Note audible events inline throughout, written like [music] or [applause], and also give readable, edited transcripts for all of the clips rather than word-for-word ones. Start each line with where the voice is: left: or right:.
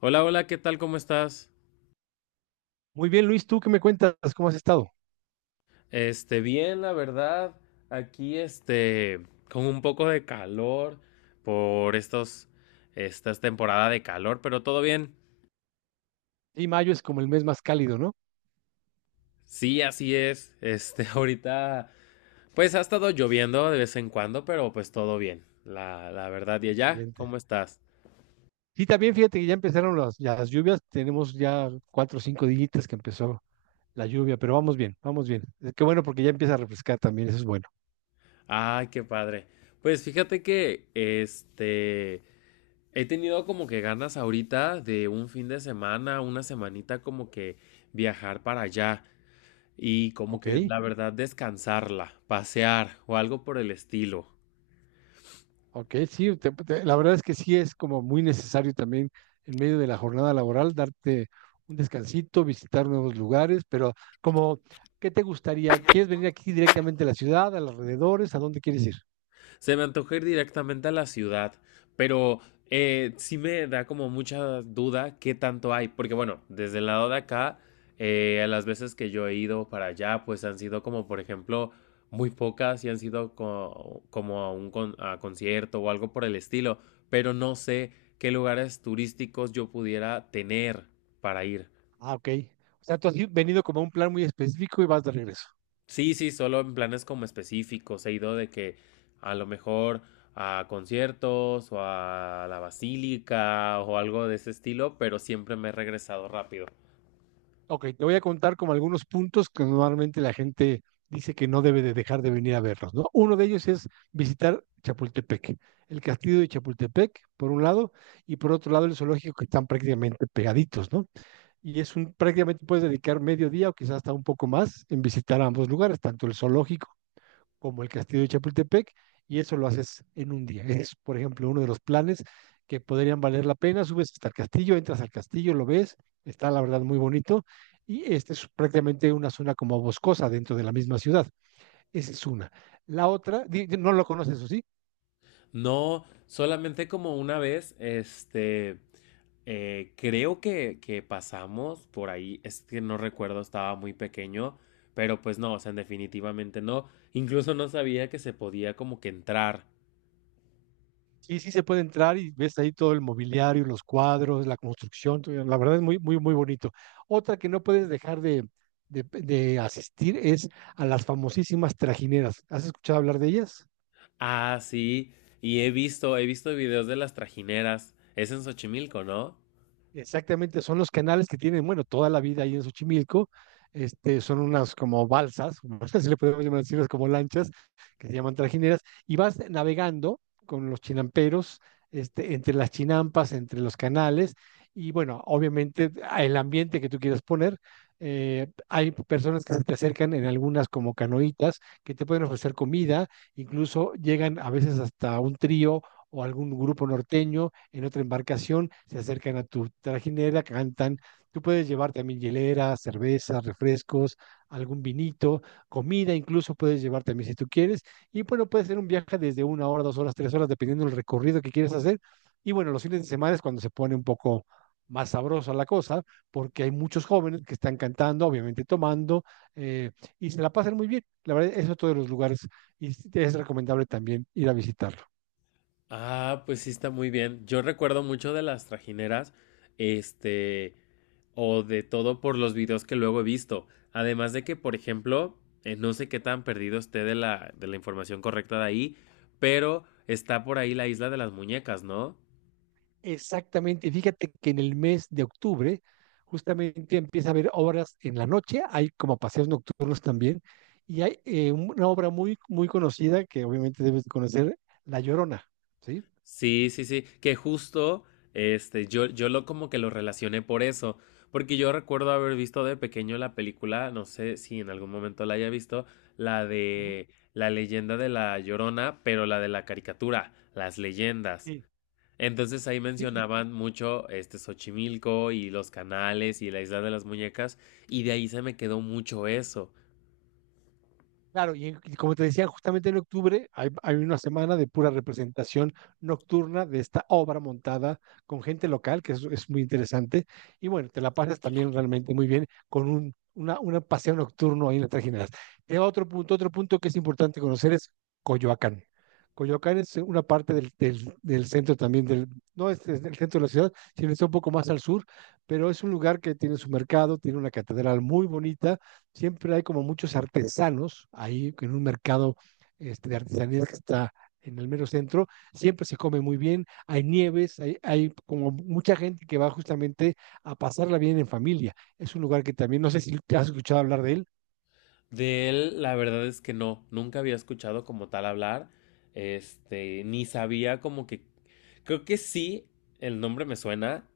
left: Hola, hola, ¿qué tal? ¿Cómo estás?
right: Muy bien, Luis, ¿tú qué me cuentas? ¿Cómo has estado?
left: Bien, la verdad, aquí con un poco de calor por estas temporada de calor, pero todo bien.
right: Sí, mayo es como el mes más cálido, ¿no?
left: Sí, así es. [laughs] Ahorita, pues ha estado lloviendo de vez en cuando, pero pues todo bien. La verdad, y allá,
right: Excelente.
left: ¿cómo estás?
right: Sí, también fíjate que ya empezaron las lluvias. Tenemos ya cuatro o cinco dígitas que empezó la lluvia, pero vamos bien, vamos bien. Qué bueno porque ya empieza a refrescar también, eso es bueno.
left: Ay, qué padre. Pues fíjate que, he tenido como que ganas ahorita de un fin de semana, una semanita como que viajar para allá. Y como
right: Ok,
left: que la verdad descansarla, pasear o algo por el estilo.
right: ok, sí, la verdad es que sí es como muy necesario también en medio de la jornada laboral darte un descansito, visitar nuevos lugares, pero como, ¿qué te gustaría? ¿Quieres venir aquí directamente a la ciudad, a los alrededores? ¿A dónde quieres ir?
left: Se me antoja ir directamente a la ciudad, pero sí me da como mucha duda qué tanto hay, porque bueno, desde el lado de acá, las veces que yo he ido para allá, pues han sido como, por ejemplo, muy pocas y han sido como a a concierto o algo por el estilo, pero no sé qué lugares turísticos yo pudiera tener para ir.
right: Ah, ok. O sea, tú has venido como a un plan muy específico y vas de regreso.
left: Sí, sí, solo en planes como específicos. He ido de que a lo mejor a conciertos o a la basílica o algo de ese estilo, pero siempre me he regresado rápido.
right: Ok, te voy a contar como algunos puntos que normalmente la gente dice que no debe de dejar de venir a verlos, ¿no? Uno de ellos es visitar Chapultepec, el castillo de Chapultepec, por un lado, y por otro lado el zoológico que están prácticamente pegaditos, ¿no? Y es prácticamente puedes dedicar medio día o quizás hasta un poco más en visitar ambos lugares, tanto el zoológico como el Castillo de Chapultepec, y eso lo haces en un día. Es, por ejemplo, uno de los planes que podrían valer la pena. Subes hasta el castillo, entras al castillo, lo ves, está la verdad muy bonito, y este es prácticamente una zona como boscosa dentro de la misma ciudad. Esa es una. La otra, no lo conoces, eso sí.
left: No, solamente como una vez, creo que pasamos por ahí, es que no recuerdo, estaba muy pequeño, pero pues no, o sea, definitivamente no. Incluso no sabía que se podía como que entrar.
right: Sí, sí se puede entrar y ves ahí todo el mobiliario, los cuadros, la construcción, todo. La verdad es muy, muy, muy bonito. Otra que no puedes dejar de asistir es a las famosísimas trajineras. ¿Has escuchado hablar de ellas?
left: Ah, sí. Y he visto videos de las trajineras. Es en Xochimilco, ¿no?
right: Exactamente, son los canales que tienen, bueno, toda la vida ahí en Xochimilco, son unas como balsas, [laughs] si le podemos llamar así, unas como lanchas, que se llaman trajineras, y vas navegando con los chinamperos, entre las chinampas, entre los canales, y bueno, obviamente a el ambiente que tú quieras poner, hay personas que se te acercan en algunas como canoitas, que te pueden ofrecer comida, incluso llegan a veces hasta un trío o algún grupo norteño en otra embarcación, se acercan a tu trajinera, cantan. Tú puedes llevar también hielera, cervezas, refrescos, algún vinito, comida, incluso puedes llevar también si tú quieres. Y bueno, puede ser un viaje desde una hora, dos horas, tres horas, dependiendo del recorrido que quieres hacer. Y bueno, los fines de semana es cuando se pone un poco más sabrosa la cosa, porque hay muchos jóvenes que están cantando, obviamente tomando, eh, y se la pasan muy bien. La verdad, es otro los lugares y es recomendable también ir a visitarlo.
left: Ah, pues sí está muy bien. Yo recuerdo mucho de las trajineras, este, o de todo por los videos que luego he visto. Además de que, por ejemplo, no sé qué tan perdido esté de la información correcta de ahí, pero está por ahí la isla de las muñecas, ¿no?
right: Exactamente, fíjate que en el mes de octubre justamente empieza a haber obras en la noche, hay como paseos nocturnos también, y hay una obra muy, muy conocida que obviamente debes de conocer, La Llorona, ¿sí?
left: Sí, sí, sí, que justo, yo lo como que lo relacioné por eso, porque yo recuerdo haber visto de pequeño la película, no sé si en algún momento la haya visto, la
right: Ujú.
left: de la leyenda de la Llorona, pero la de la caricatura, las leyendas.
right: Sí,
left: Entonces ahí
right: sí.
left: mencionaban mucho este Xochimilco y los canales y la isla de las muñecas, y de ahí se me quedó mucho eso.
right: Claro, y como te decía, justamente en octubre hay una semana de pura representación nocturna de esta obra montada con gente local, que es muy interesante. Y bueno, te la pasas también realmente muy bien con una paseo nocturno ahí en las tres Generales. Y otro punto que es importante conocer es Coyoacán. Coyoacán es una parte del centro también, no es, es del centro de la ciudad, sino está un poco más al sur, pero es un lugar que tiene su mercado, tiene una catedral muy bonita, siempre hay como muchos artesanos ahí en un mercado de artesanías que está en el mero centro, siempre se come muy bien, hay nieves, como mucha gente que va justamente a pasarla bien en familia. Es un lugar que también, no sé si te has escuchado hablar de él.
left: De él, la verdad es que no, nunca había escuchado como tal hablar, ni sabía como que, creo que sí, el nombre me suena,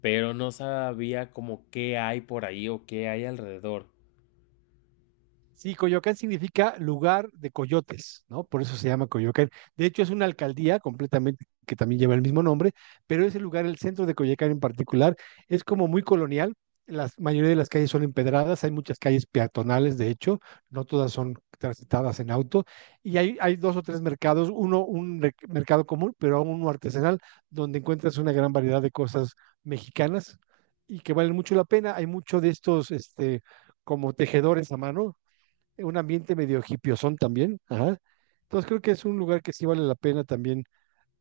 left: pero no sabía como qué hay por ahí o qué hay alrededor.
right: Sí, Coyoacán significa lugar de coyotes, ¿no? Por eso se llama Coyoacán. De hecho, es una alcaldía completamente que también lleva el mismo nombre, pero ese lugar, el centro de Coyoacán en particular, es como muy colonial. La mayoría de las calles son empedradas, hay muchas calles peatonales, de hecho, no todas son transitadas en auto, y hay dos o tres mercados, uno un mercado común, pero uno artesanal, donde encuentras una gran variedad de cosas mexicanas y que valen mucho la pena. Hay mucho de estos, como tejedores a mano, un ambiente medio son también. Ajá. Entonces creo que es un lugar que sí vale la pena también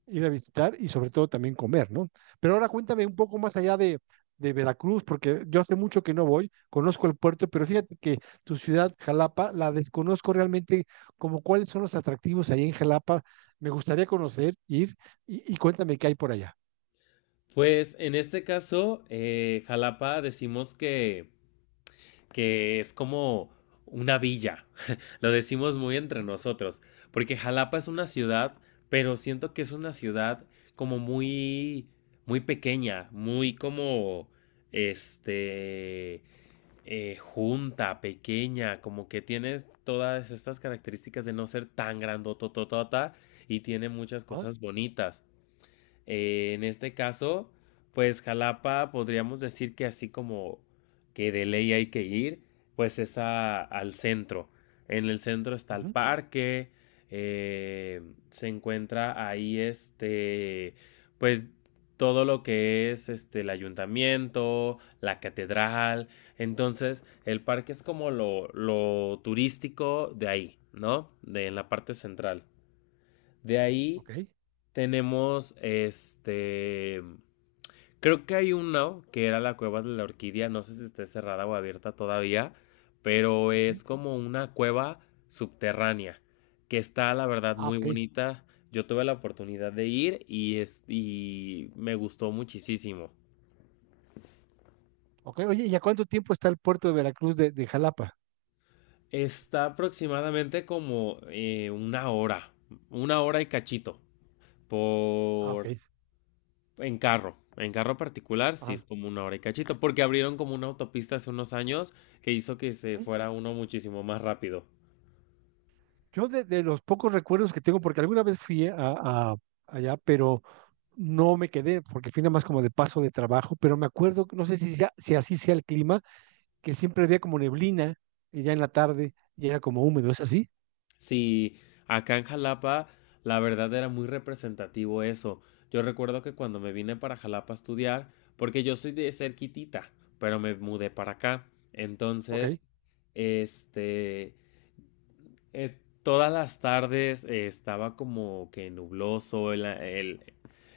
right: ir a visitar y sobre todo también comer, ¿no? Pero ahora cuéntame un poco más allá de Veracruz, porque yo hace mucho que no voy, conozco el puerto, pero fíjate que tu ciudad, Jalapa, la desconozco realmente como cuáles son los atractivos ahí en Jalapa. Me gustaría conocer, ir y cuéntame qué hay por allá.
left: Pues en este caso, Jalapa decimos que es como una villa. [laughs] Lo decimos muy entre
right: ¿No?
left: nosotros, porque Jalapa es una ciudad, pero siento que es una ciudad como muy, muy pequeña, muy como, este, junta, pequeña, como que tiene todas estas características de no ser tan grandotototota y tiene muchas
right: Ah,
left: cosas bonitas. En este caso, pues Jalapa, podríamos decir que así como que de ley hay que ir, pues es al centro. En el centro está el
right: ujú,
left: parque, eh, se encuentra ahí pues todo lo que es este el ayuntamiento, la catedral. Entonces, el parque es como lo turístico de ahí, ¿no? De en la parte central. De ahí
right: ok,
left: tenemos este. Creo que hay uno que era la cueva de la orquídea. No sé si esté cerrada o abierta todavía. Pero
right: ujú.
left: es como una cueva subterránea. Que está, la verdad,
right: Ah,
left: muy
right: ok,
left: bonita. Yo tuve la oportunidad de ir y me gustó muchísimo.
right: ok. Oye, ¿y a cuánto tiempo está el puerto de Veracruz de Jalapa?
left: Está aproximadamente como una hora. Una hora y cachito.
right: Ah, ok.
left: Por en carro, en carro particular sí es
right: Ajá.
left: como una hora y cachito, porque abrieron como una autopista hace unos años que hizo que se fuera uno muchísimo más rápido.
right: Yo de los pocos recuerdos que tengo, porque alguna vez fui allá, pero no me quedé, porque fui nada más como de paso de trabajo, pero me acuerdo, no sé si así sea el clima, que siempre había como neblina y ya en la tarde y era como húmedo, ¿es así?
left: Sí, acá en Jalapa la verdad era muy representativo eso. Yo recuerdo que cuando me vine para Jalapa a estudiar, porque yo soy de cerquitita, pero me mudé para acá.
right: Ok.
left: Entonces, este, todas las tardes estaba como que nubloso, el, el,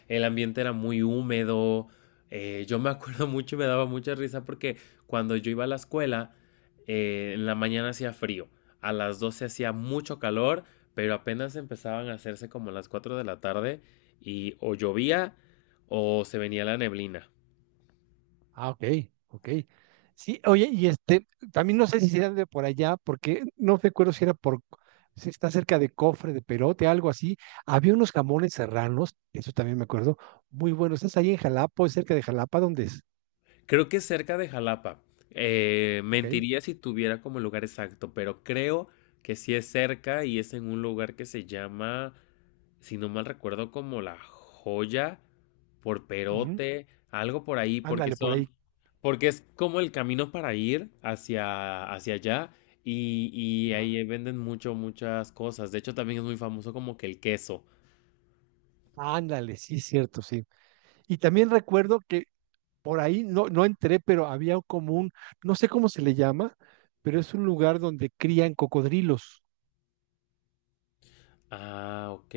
left: el ambiente era muy húmedo. Yo me [laughs] acuerdo mucho y me daba mucha risa porque cuando yo iba a la escuela, en la mañana hacía frío, a las 12 hacía mucho calor, pero apenas empezaban a hacerse como las 4 de la tarde y o llovía o se venía la neblina.
right: Ah, ok, ok. Sí, oye, y también no sé si era de por allá, porque no recuerdo si era si está cerca de Cofre, de Perote, algo así. Había unos jamones serranos, eso también me acuerdo, muy buenos. ¿Estás ahí en Jalapa o es cerca de Jalapa? ¿Dónde es?
left: Creo que es cerca de Jalapa.
right: Ok.
left: Mentiría si tuviera como lugar exacto, pero creo que sí es cerca y es en un lugar que se llama, si no mal recuerdo, como La Joya, por
right: Ujú.
left: Perote, algo por ahí, porque
right: Ándale, por
left: son,
right: ahí.
left: porque es como el camino para ir hacia, hacia allá y
right: Ah,
left: ahí venden mucho, muchas cosas. De hecho, también es muy famoso como que el queso.
right: ándale, sí, cierto, sí. Y también recuerdo que por ahí no, no entré, pero había como no sé cómo se le llama, pero es un lugar donde crían cocodrilos.
left: Ah, ok.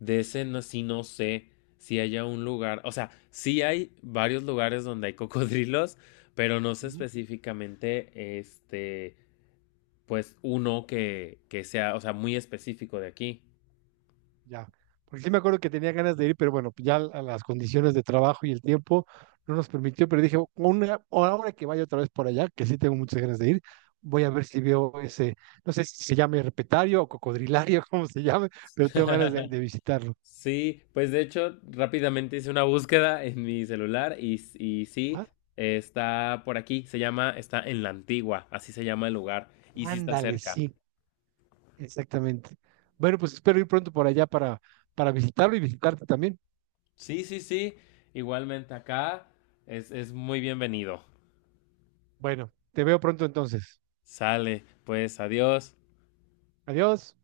left: De ese no, sí no sé si haya un lugar, o sea, sí hay varios lugares donde hay cocodrilos, pero no sé
right: Ujú.
left: específicamente, este, pues uno que sea, o sea, muy específico de aquí.
right: Ya. Porque sí me acuerdo que tenía ganas de ir, pero bueno, ya a las condiciones de trabajo y el tiempo no nos permitió, pero dije, una, ahora que vaya otra vez por allá, que sí tengo muchas ganas de ir, voy a ver si veo ese, no sé si se llama herpetario o cocodrilario, [laughs] como se llame, pero tengo ganas
left: [laughs]
right: de visitarlo.
left: Sí, pues de hecho rápidamente hice una búsqueda en mi celular y sí, está por aquí, se llama, está en la antigua, así se llama el lugar, y sí está
right: Ándale,
left: cerca.
right: sí, exactamente. Bueno, pues espero ir pronto por allá para visitarlo y visitarte también.
left: Sí, sí, sí. Igualmente acá es muy bienvenido.
right: Bueno, te veo pronto entonces.
left: Sale, pues adiós.
right: Adiós.